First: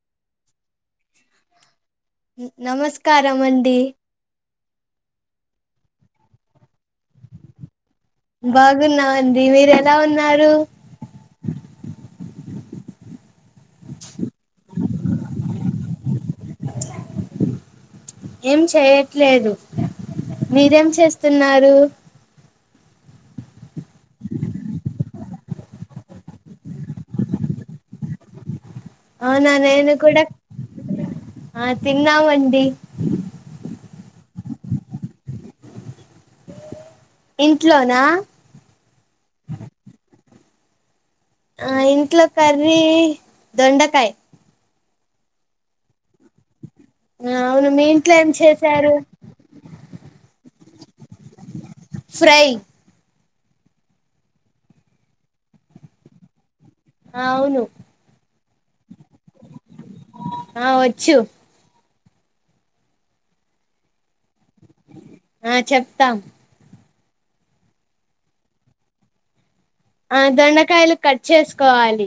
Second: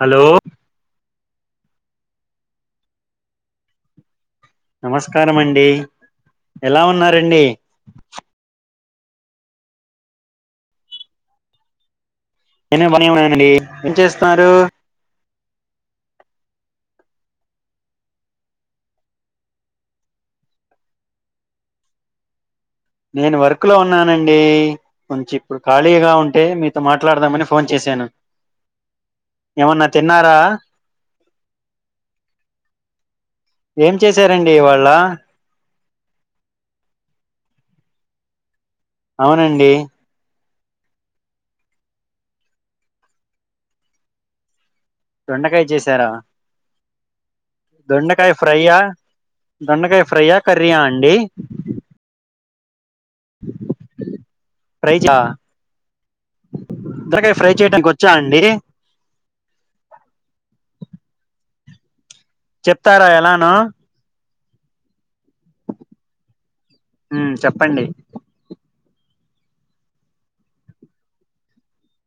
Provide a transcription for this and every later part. Hello నమస్కారం అండి. నమస్కారం అండి. ఎలా ఉన్నారండి? బాగున్నామండి. మీరు ఎలా ఉన్నారు? నేను బానే ఉన్నానండి ఏం చేస్తున్నారు? ఏం చేయట్లేదు. మీరేం చేస్తున్నారు. నేను వర్క్ లో ఉన్నానండి. కొంచెం ఇప్పుడు ఖాళీగా ఉంటే మీతో మాట్లాడదామని ఫోన్ చేశాను. అవునా ఏమన్నా నేను కూడా తిన్నారా ఆ తిన్నామండీ. ఏం చేశారండి ఇవాళ? ఇంట్లోనా అవునండి ఆ ఇంట్లో కర్రీ దొండకాయ. దొండకాయ చేసారా ఆ, అవును మీ ఇంట్లో దొండకాయ ఏం ఫ్రై యా? చేశారు దొండకాయ ఫ్రై యా? కర్రీయా అండి. ఫ్రై ఫ్రై యా? ఆ, దొండకాయ ఫ్రై అవును చేయడానికి వచ్చా అండి? ఆ వచ్చు. చెప్తారా ఎలానో? ఆ చెప్తాం. మ్ చెప్పండి. ఆ దొండకాయలు కట్ చేసుకోవాలి.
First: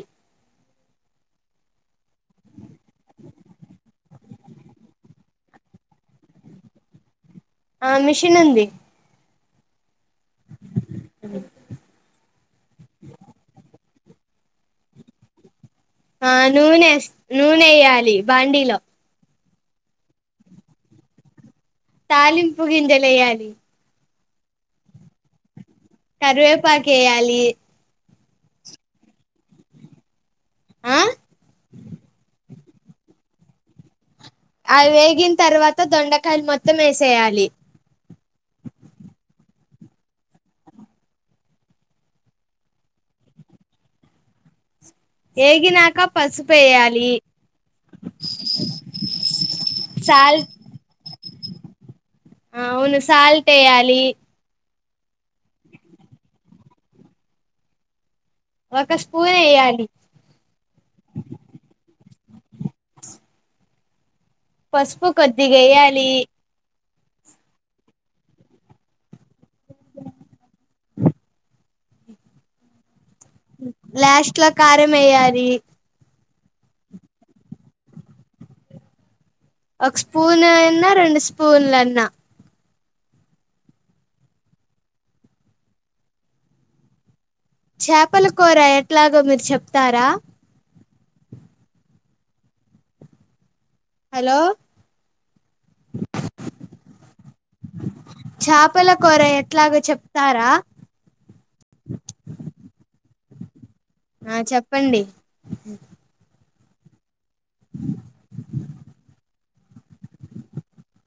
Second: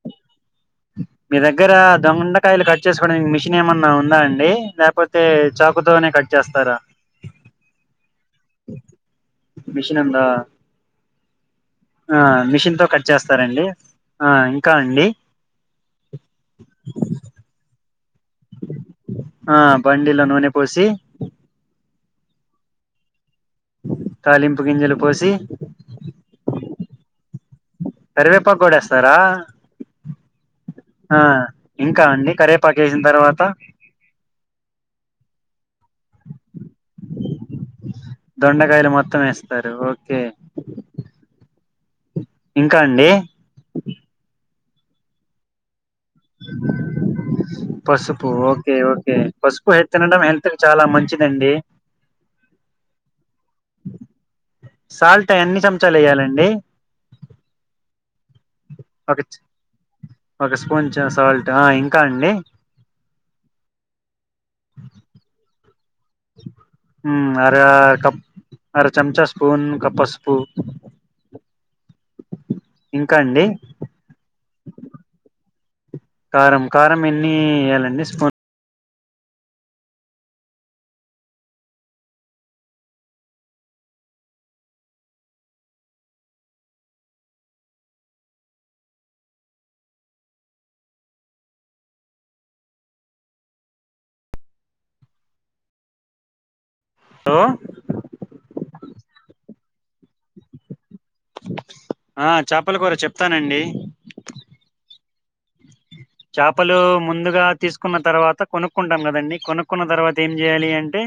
మీ దగ్గర దొండకాయలు కట్ చేసుకోవడానికి మిషన్ ఏమన్నా ఉందా అండి? లేకపోతే చాకుతోనే కట్ చేస్తారా? ఆ మెషిన్ ఉంది. మిషన్ ఉంది. ఉ [inaudible] ఆ మిషన్ తో కట్ చేస్తారా అండి? ఆ ఇంకా అండి. ఆ నూనె వేయాలి బాండీలో ఆ బాండీ లో నూనె పోసి తాలింపు గింజెలేయ్యాలి. తాలింపు గింజలు పోసి కరివేపాకు వేయాలి కరివేపాకు కూడా వేస్తారా ఆ ఇంకా అండి కరివేపా కు వేసిన తర్వాత అవి వేగిన తర్వాత దొండకాయలు మొత్తం వేసేయాలి దొండకాయలు మొత్తం వేస్తారు ఓకే ఇంకా అండి ఏగినాక పసుపేయాలి పసుపు ఓకే ఓకే పసుపు ఎత్తినండి హెల్త్ సాల్ట్ కి చాలా మంచిదండి అవును సాల్ట్ వేయాలి సాల్ట్ ఎన్ని చంచాలు వేయాలండి ఒక స్పూన్ వేయాలి ఒక స్పూన్ సాల్ట్ ఆ ఇంకా అండి పసుపు కొద్దగ వేయ్యాలి ఉమ్ అర కప్ అర చెంచ స్పూన్ కప్ పసుపు ఇంకా అండి లాస్ట్ లో కారం వేయ్యాలి కారం కారం ఎన్ని వేయాలండి స్పూన్ ఒక స్పూన్ అన్నా రెండు స్పూన్లన్న చేపల కూర ఎట్లాగో మీరు చెప్తారా హలో హలో చేపల కూర ఎట్లాగో చెప్తారా ఆ చేపల కూర చెప్తానండి ఆ చెప్పండి చేపలు ముందుగా తీసుకున్న తర్వాత కొనుక్కుంటాం కదండి కొనుక్ కున్న తర్వాత ఏం చేయాలి అంటే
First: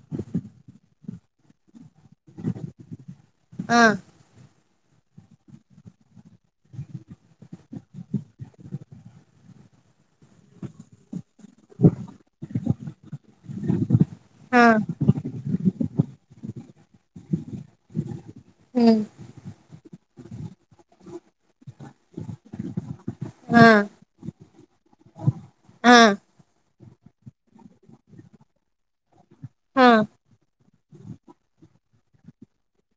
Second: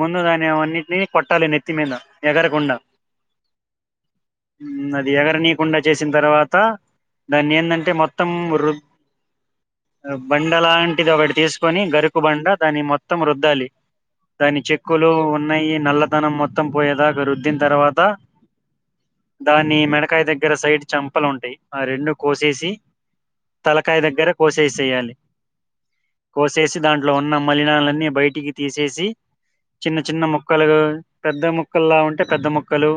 ముందు దాని అవన్నిటిని కొట్టాలి నెత్తి మీద ఎగరకుండా ఆ ఉమ్ అది ఎగరనీకుండా చేసిన తర్వాత దాన్ని ఏంటంటే మొత్తం రు బండ లాంటిది ఒకటి తీసుకొని గరుకు బండ దాని మొత్తం మొత్తం రుద్దాలి దాని ఆ చెక్కులు ఉన్నాయి నల్లదనం మొత్తం మోత్తం పోయేదాగా రుద్దిన తర్వాత ఉమ్మ్ దాన్ని మెడకాయ దగ్గర సైడ్ చెంపల్లు ఉంటాయి ఆ రెండు కోసేసి ఆ తలకాయ దగ్గర కోసేసేయాలి ఆ కోసేసి దాంట్లో ఉన్న మలినాలన్నీ బయటికి తీసేసి ఆ చిన్న చిన్న మొక్కలుగా పెద్ద ముక్కల్లా ఉంటే పెద్ద మొక్కలు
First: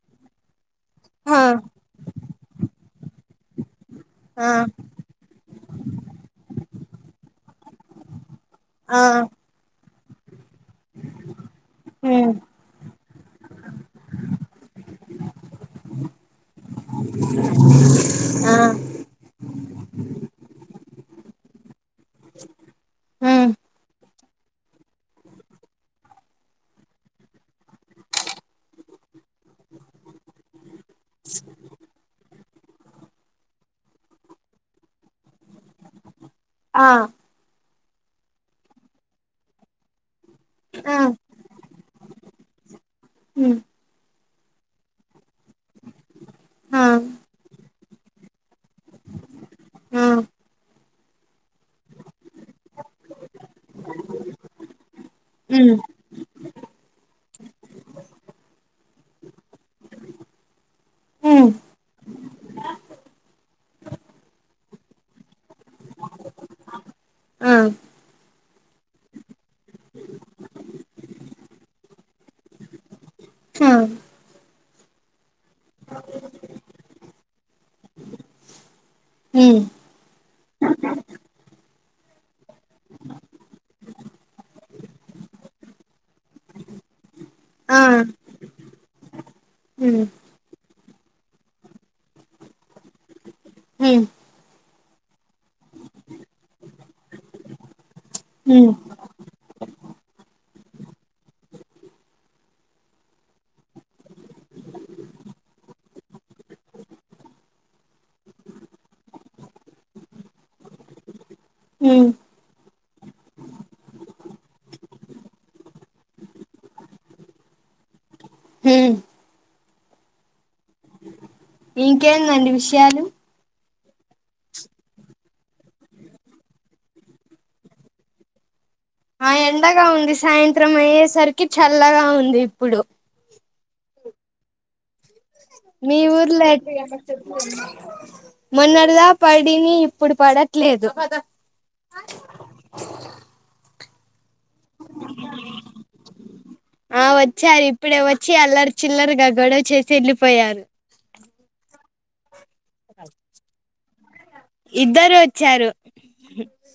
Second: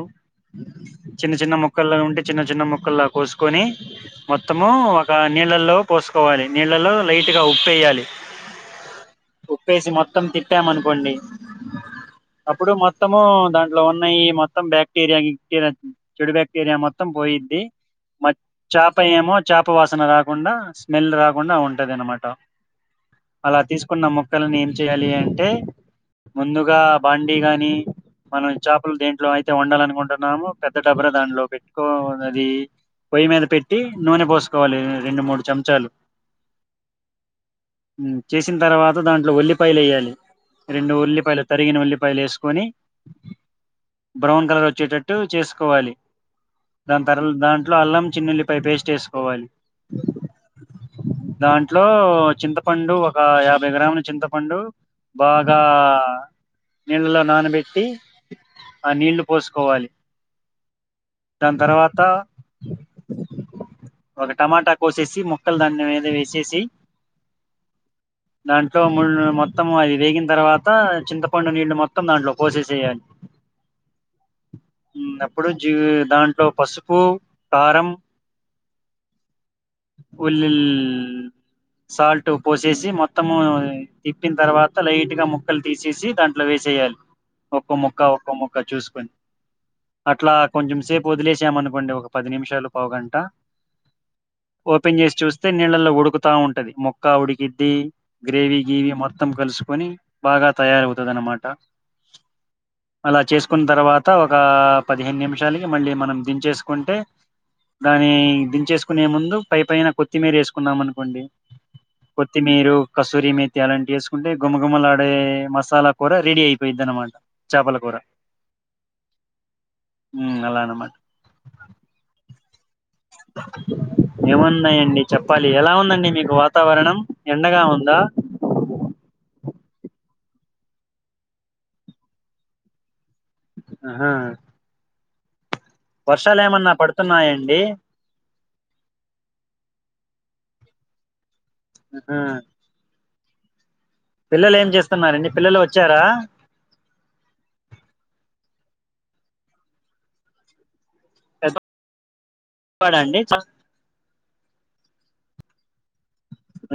చిన్న ఆ చిన్న మొక్కల్లా ఉంటే చిన్న చిన్న మొక్కలా కొసుకొని ఆ మొత్తము ఒక నీళ్ళలో పోసు కోవాలి నీళ్ళలో లైట్గా ఉప్పు వేయాలి ఆ ఉప్పేసి మొత్తం తిప్పం అనుకోండి ఉమ్ అప్పుడు మొత్తము దా లో ఉన్నయి మొత్తం బాక్టీరియా గిక్ట్రీయా చెడు బాక్టీరియా మొత్తం పోయిద్ది మ ఆ చాప ఏమో చేప వాసన రాకుండా స్మెల్ రాకుండా ఉంటది అనమాట ఉమ్ అలా తీసుకున్న ము ముక్కలను ఏం చేయాలి అంటే ముందుగా బాండీ గాని మనం చేపలు దేంట్లో అయితే వండాలనుకుంటున్నామో పెద్ద డబర దాంట్లో పెట్టుకోవాలి పొయ్యి మీద పెట్టి, నూనె పోసుకోవాలె రెండు, మూడు చంచాలు. ఆహ్. చేసిన తర్వాత దాంట్లో ఉల్లిపాయలు వెయ్యాలి. రెండు ఆ ఉల్లిపాయలు, తరిగిన ఉల్లిపాయలు వేసుకొని. ఉమ్ బ్రౌన్ కలర్ వచ్చేటట్టు చేసుకోవాలి. ఆ దాని తర్ దాంట్లో అల్లం, చిన్న ఎల్లిపాయ పేస్ట్ వేసుకోవాలి. ఆ దాంట్లో చింతపండు, ఒక యాభై గ్రాముల చింతపండు. బాగా ఉమ్ నీళ్ళలో నానబెట్టి, ఆ నీళ్లు పోసుకోవాలి. ఉమ్ దాని తరవాత, ఒక టమాటా కోసేసి మ్ క్కల్ దాని మీద వేసెసి. ఆ దాంట్లో ముల్లు, మొత్తం అది వేగిన తరవావాత చింతపండు నీళ్లు మొత్తం దాంట్లో పోసేసేయాలి. డ్ హు మ్ అప్పుడు జీ దాంట్లో పసుపు, కారం, హ్మ్ ఉల్లిల్ సాల్ట్ పోసేసి మొత్తము తిప్పిన తరవాత లైట్ గా ముక్కలు తీసేసి, దాన్ అట్లా వేసేయాలి. ఒక్కో ముక్క, ఒక్కో ముక్క, చూసుకొని. హ్మ్ అట్లా కొంచెం సేపు వదిలేసాము అనుకోండి, ఒక పది నిమిషాలు, పావుగంట. హమ్ ఓపెన్ చేసి చూస్తే, నీళ్ళలో ఉడుకుతా ఉంటది, మొక్క ఉడికిద్ది. గ్రేవీ, ఉమ్ గీవి మొత్తం కలుసుకొని, బాగా తయారవుతది అన్నమాట. అలా చేసుకున్న తరవాత, ఒక పదిహేను నిమిషాలకి మళ్ళీ మనం దించేసుకుంటే. దాన్ని దించేసుకునే ముందు పై పైన కొత్తిమీర వేసుకున్నాం అనుకోండి. హ్మ్ కొత్తిమీరు, కసూరి మేతి అలాంటి వేసుకుంటే గుమగుమలాడే మసాలా కూర రెడీ అయిపోయిది అనమాట. చాపల కూర. హ్మ్ మ్ అలా అనమాట. ఇంకేంది అండి విషయాలు. ఏమున్నాయండి చెప్పాలి. ఎలా ఉందండి మీకు వాతావరణం, ఎండగా ఉందా. ఆ ఎండగా ఉంది. సాయంత్రం అయ్యేసరికి చల్లగా ఉంది ఇప్పుడు. హా మీ ఊర్లో ఏమన్నా అయితయా చెప్పు. పడుతున్నాయండి మొన్నడదా పడిని, ఇప్పుడు పడట్లేదు. హా పిల్లలు ఏం చేస్తున్నారండి? పిల్లలు వచ్చారా. ఆ వచ్చారు. ఇప్పుడే వచ్చి అల్లరి చిల్లరగా గొడవ చేసి ఎళ్ళిపోయారు. పడండి. ఇద్దరు ఒచ్చారు.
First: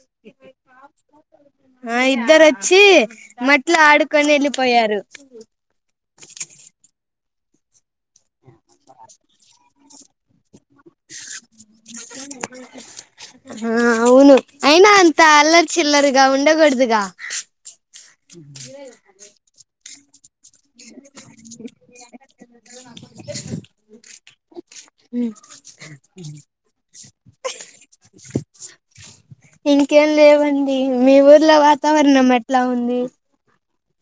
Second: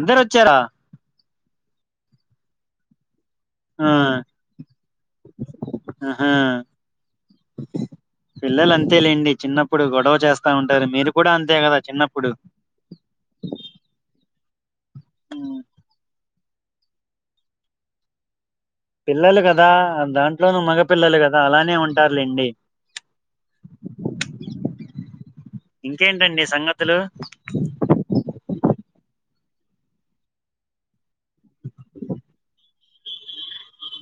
ఇద్దరు ఒచ్చారా? ఆ ఇద్దరు వచ్చి, మట్లో ఆడుకొని, ఎళ్ళిపోయారు. అహా పిల్లలు అంతే లేండి చిన్నప్పుడు గొడవ చేస్తా ఉంటారు మీరు కూడా అంతే కదా చిన్నప్పుడు ఆ అవును అయినా అంత ఉమ్, అల్లరి చిల్లరిగా ఉండకూడదుగా హ్మ్ పిల్లలు కదా దాం ఇట్లోను మగపిల్లలు కదా అలానే ఉంటారులేండి ఇంకేంటండి సంగతులు ఇంకేం లేవండి మీ ఊర్లో వాతావరణం ఎట్లా ఉంది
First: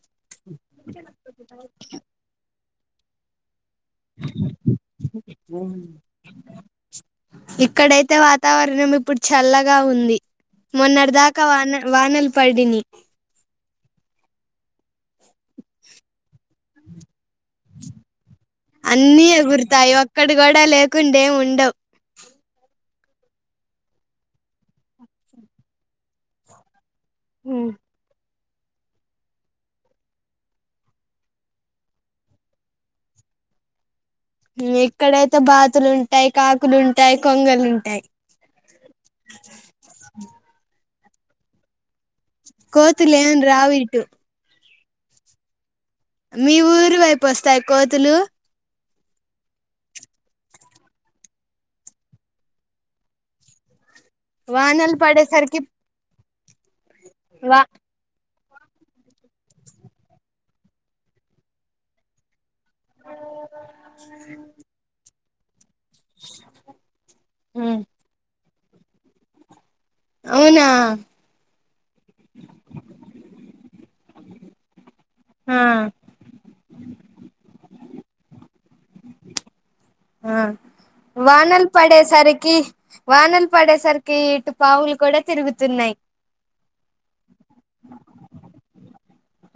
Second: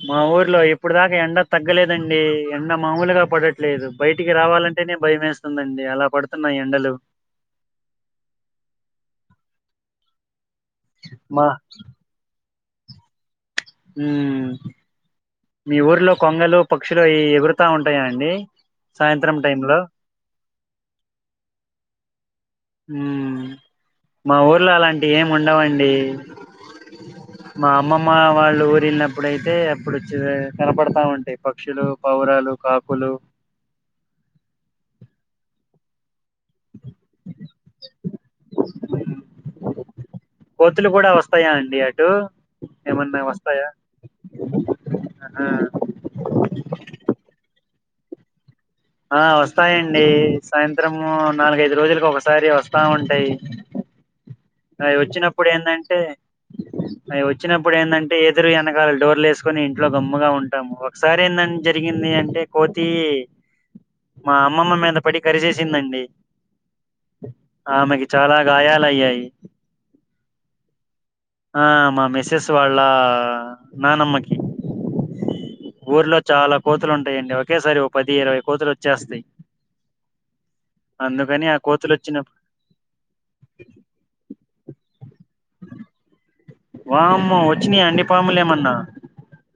మా ఊర్లో ఇప్పుడు దాకా ఎండ తగ్గలేదండి ఎండ మామూలుగా పడట్లేదు బయటికి రావాలంటేనే భయం వేస్తుందండి అలా పడుతున్నాయి ఎండలు ఇక్కడైతే వాతావరణం ఇప్పుడు చల్లగా ఉంది మొన్నటి దాకా మా వాన వానలు పడినాయ్ ఉ మీ ఊర్లో కొంగలు పక్షులు ఈ ఎగురు తా ఉంటాయా అండి సాయంత్రం టైం లో ఒక్కటీ కూడా లేకుండేం ఉండవు హ్మ్ మా ఊర్లో అలాంటివి ఏమి ఉండవండి మా అమ్మ మా వాళ్ళు ఊరి వెళ్ళినప్పుడయితే అప్పుడు కనపడతా ఉంటాయి పక్షులు పౌరాలు కాకులు ఎక్కడైతే బాతులు ఉంటాయి కాకులుంటాయి కొంగలుంటాయి కోతులు కూడా వస్తాయా అండి అటు కొతులు ఏమన్నా ఎం వస్తాయా రావు ఇటు ఆహా మీ ఊరు వైపు వస్తాయి కోతులు ఆ వస్తాయండి సాయంత్రము నాలుగైదు రోజులకు ఒకసారి వస్తా ఉంటాయి అవి వానలు వచ్చినప్పుడు పడేసరికి ఏంటంటే అవి వా వచ్చినప్పుడు ఏంటంటే ఎదురు వెనకాల డోర్లు వేసుకుని ఇంట్లో గమ్ముగా ఉంటాము ఒకసారి ఏంద జరిగింది అంటే కోతి మా అమ్మమ్మ మీద పడి కరిసేసిందండి ఆమెకి చాలా గాయలయ్యాయి అవునా ఆ మా మిస్సెస్ వాళ్ళ నానమ్మకి ఆ ఊర్లో చాలా కోతులు ఉంటాయండి ఒకేసారి ఓ పది ఇరవై కోతులు వచ్చేస్తాయి ఆ అందుకని ఆ వానలు కోతులు వచ్చిన పడేసరికి వానలు పడేసరికి ఇటు పాములు కూడా తిరుగుతున్నాయి వామ్మో వచ్చినయా అండి పాములేమన్నా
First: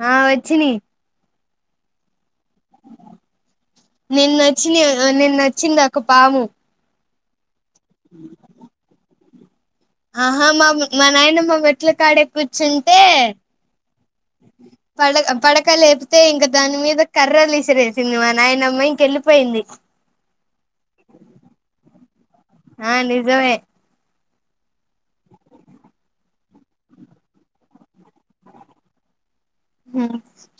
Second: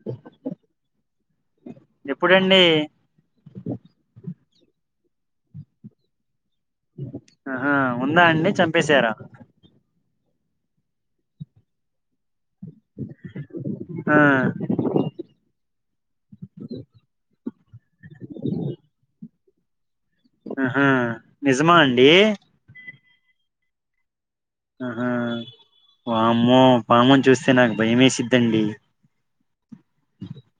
ఆ వచ్చినయి ఎప్పుడండి నిన్నా వచ్చినాయ్ నిన్నా వచ్చింది ఒక ఒక పాము ఆహా ఉందా అండి చంపేశారా ఆహా మా మా నాయానమ్మ మెట్ల కాడే కూర్చుంటే ఆహ్ పడక పడక లేపితే ఇంక దాని మీద కర్రలు విసిరేసింది మా నైనమ్మా ఇంకెళ్ళి పోయింది ఉహు నిజమా అండి ఆ నిజమే ఆహా పామ్మో పాముని చూస్తే నాకు భయం వేసిద్దండి హ్మ్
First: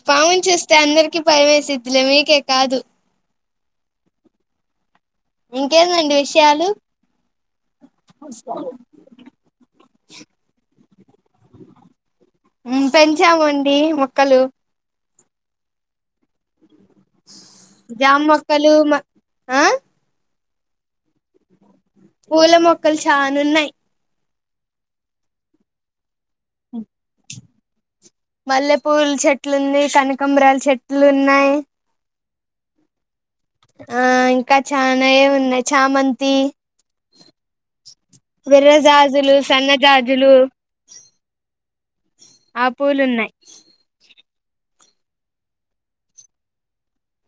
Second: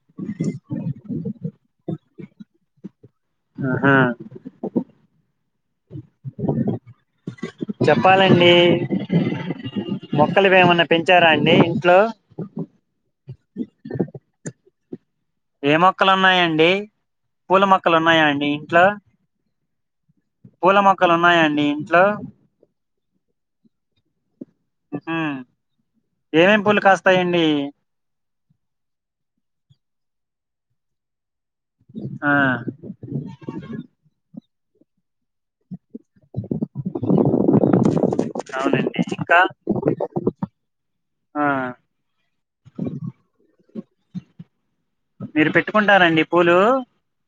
పాముని చూస్తే అందరికి భయం వేసిద్లే మీకే కాదు ఆహా ఇంకేందండి విషయాలు చెప్పాలండి మొక్కలు ఇవి ఏమన్నా పెంచారా అండి ఇంట్లో ఉం పెంచామండి మొక్కలు ఏ మొక్కలు ఉన్నాయంండి పూల మొక్కలు జామ ఉన్నాయండి మొక్కలు ఇంట్లో ఆ పూల మొక్కలు ఉన్నాయండి ఇంట్లో పూల మొక్కలు చానా ఉన్నాయి హు ఏం పూలు కాస్తాయండి మల్లెపూల చెట్లు ఉంది కనకాంబరాం చెట్లు ఉన్నాయి ఆ ఆ ఇంకా చానాయె ఉన్నాయి చామంతి విర్ర అవునండి జాజులు ఇంకా సన్న జాజులు ఆ ఆ పూలున్నాయి మీరు పెట్టుకుంటారండి పూలు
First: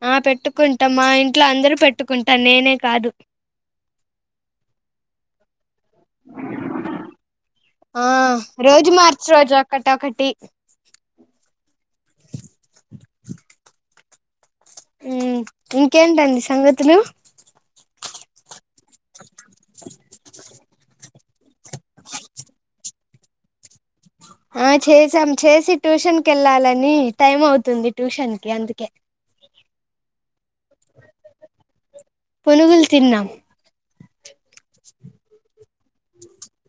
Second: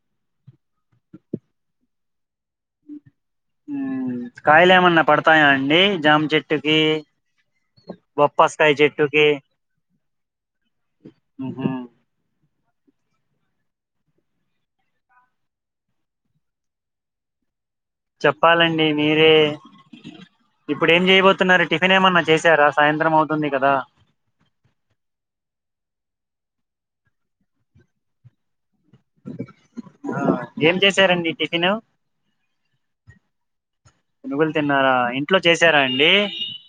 ఆ పెట్టుకుంటాం మా ఇంట్లో అందరూ పెట్టుకుంటారు నేనే కాదు కాయలు ఏమన్నా పడతాయా అండి జామ చెట్టుకి ఆ బొప్పస్కాయ రోజు మార్చి చెట్టుకి రోజు ఒక్కటొక్కటి ఉహు హ్మ్ ఇంకేంటండి సంగతులు చెప్పాలండి మీరే ఇప్పుడు ఏం చేయబోతున్నారు టిఫిన్ ఏమన్నా చేశారా సాయంత్రం అవు తుంది కదా ఆ చేసాం చేసి ట్యూషన్ కెళ్ళాలని టైం అవుతుంది ట్యూషన్ కి అందుకే ఆ ఏం చేశారండి టిఫిన్ పనుగులు తిన్నా పునుగులు తిన్నారా ఇంట్లో చేసారా అండి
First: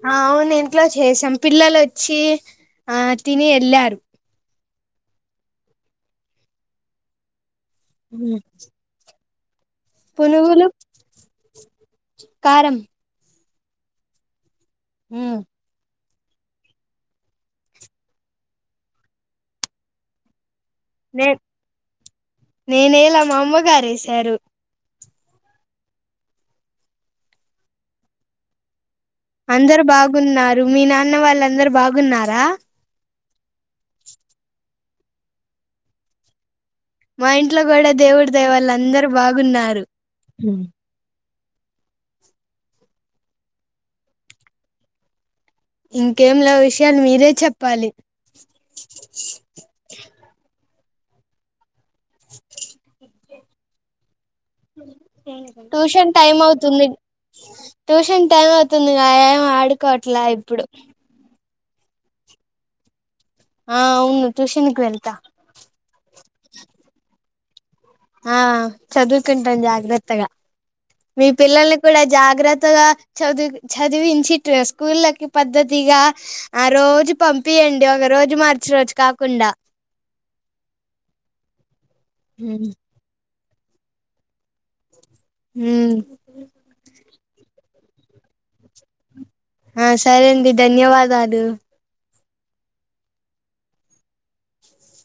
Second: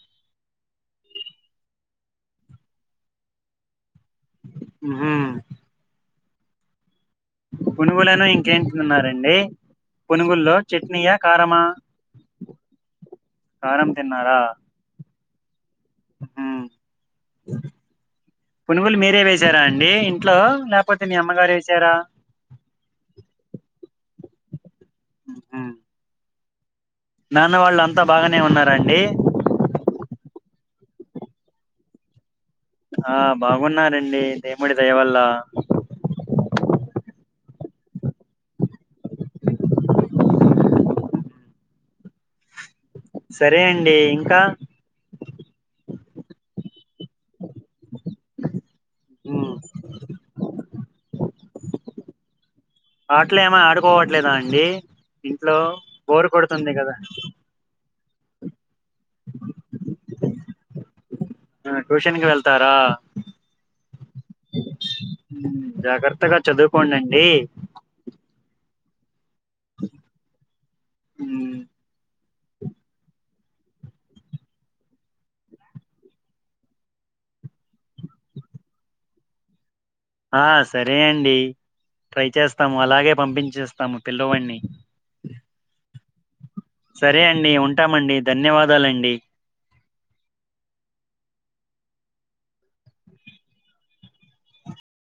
ఆ అవును ఇంట్లో చేసాం పిల్లలు వచ్చి ఆ తిని వెళ్ళారు ఉహు పునుగులను ఇంకేం తిన్నారండి పనుగుల్లో పునుగులు చట్నీయా కారమా కారం కారం తిన్నారా హ్మ్ ఉం పునుగులు మీరే వసారా అండి ఇంట్లో లేప్ కపోతే మీ అమ్మగారు వెసారా నేనేయల మా అమ్మగారు వేశారు ఉ నాన్న వాళ్ళు అంతా బాగానే ఉన్నారండి అందరు బాగున్నారు మీ నాన్న వాళ్ళ అందరు బాగున్నారా ఆహ్ బాగున్నారండి దేవుడి దయ వల్ల మా ఇంట్లో కూడా దేవుడి దయ వళ్ళ అందరు బాగున్నారు సరే అండి ఇంకా ఇంకేం లే విషయాలు మీరే చెప్పాలి ఉ [unintelligible] ఆటలు ఏమి ఆడుకోవట్లేదా అండి ఇంట్లో ట్యూషన్ బోరు టైం కొడుతుంది అవుతుంది కదా ట్యూషన్ టైం అవుతుందిగా ఏం ఆడుకోవట్లా ఇప్పుడు ట్యూషన్ కి వెళ్తారా ఆ అవును ట్యూషన్ కి వెళ్తా [inaudible] జాగ్రత్తగా చదువుకోండండి ఆ చదువుకుంటాను జాగ్రత్తగా మీ పిల్లల్ని కూడా జాగ్రత్తగా చదువు చదివించి స్కూళ్ళకి పద్ధతిగా ఆ రోజు పంపియండి ఒక రోజు మార్చి రోజు కాకుండా ఆ సరే అండి ట్రై ఉ చేస్తాము అలాగే పంపించేస్తాము పిల్లవాడిని హ్మ్ సరే అండి ఉంటామండి ధన్యవాదాలండి ఆ సరే అండి ధన్యవాదాలు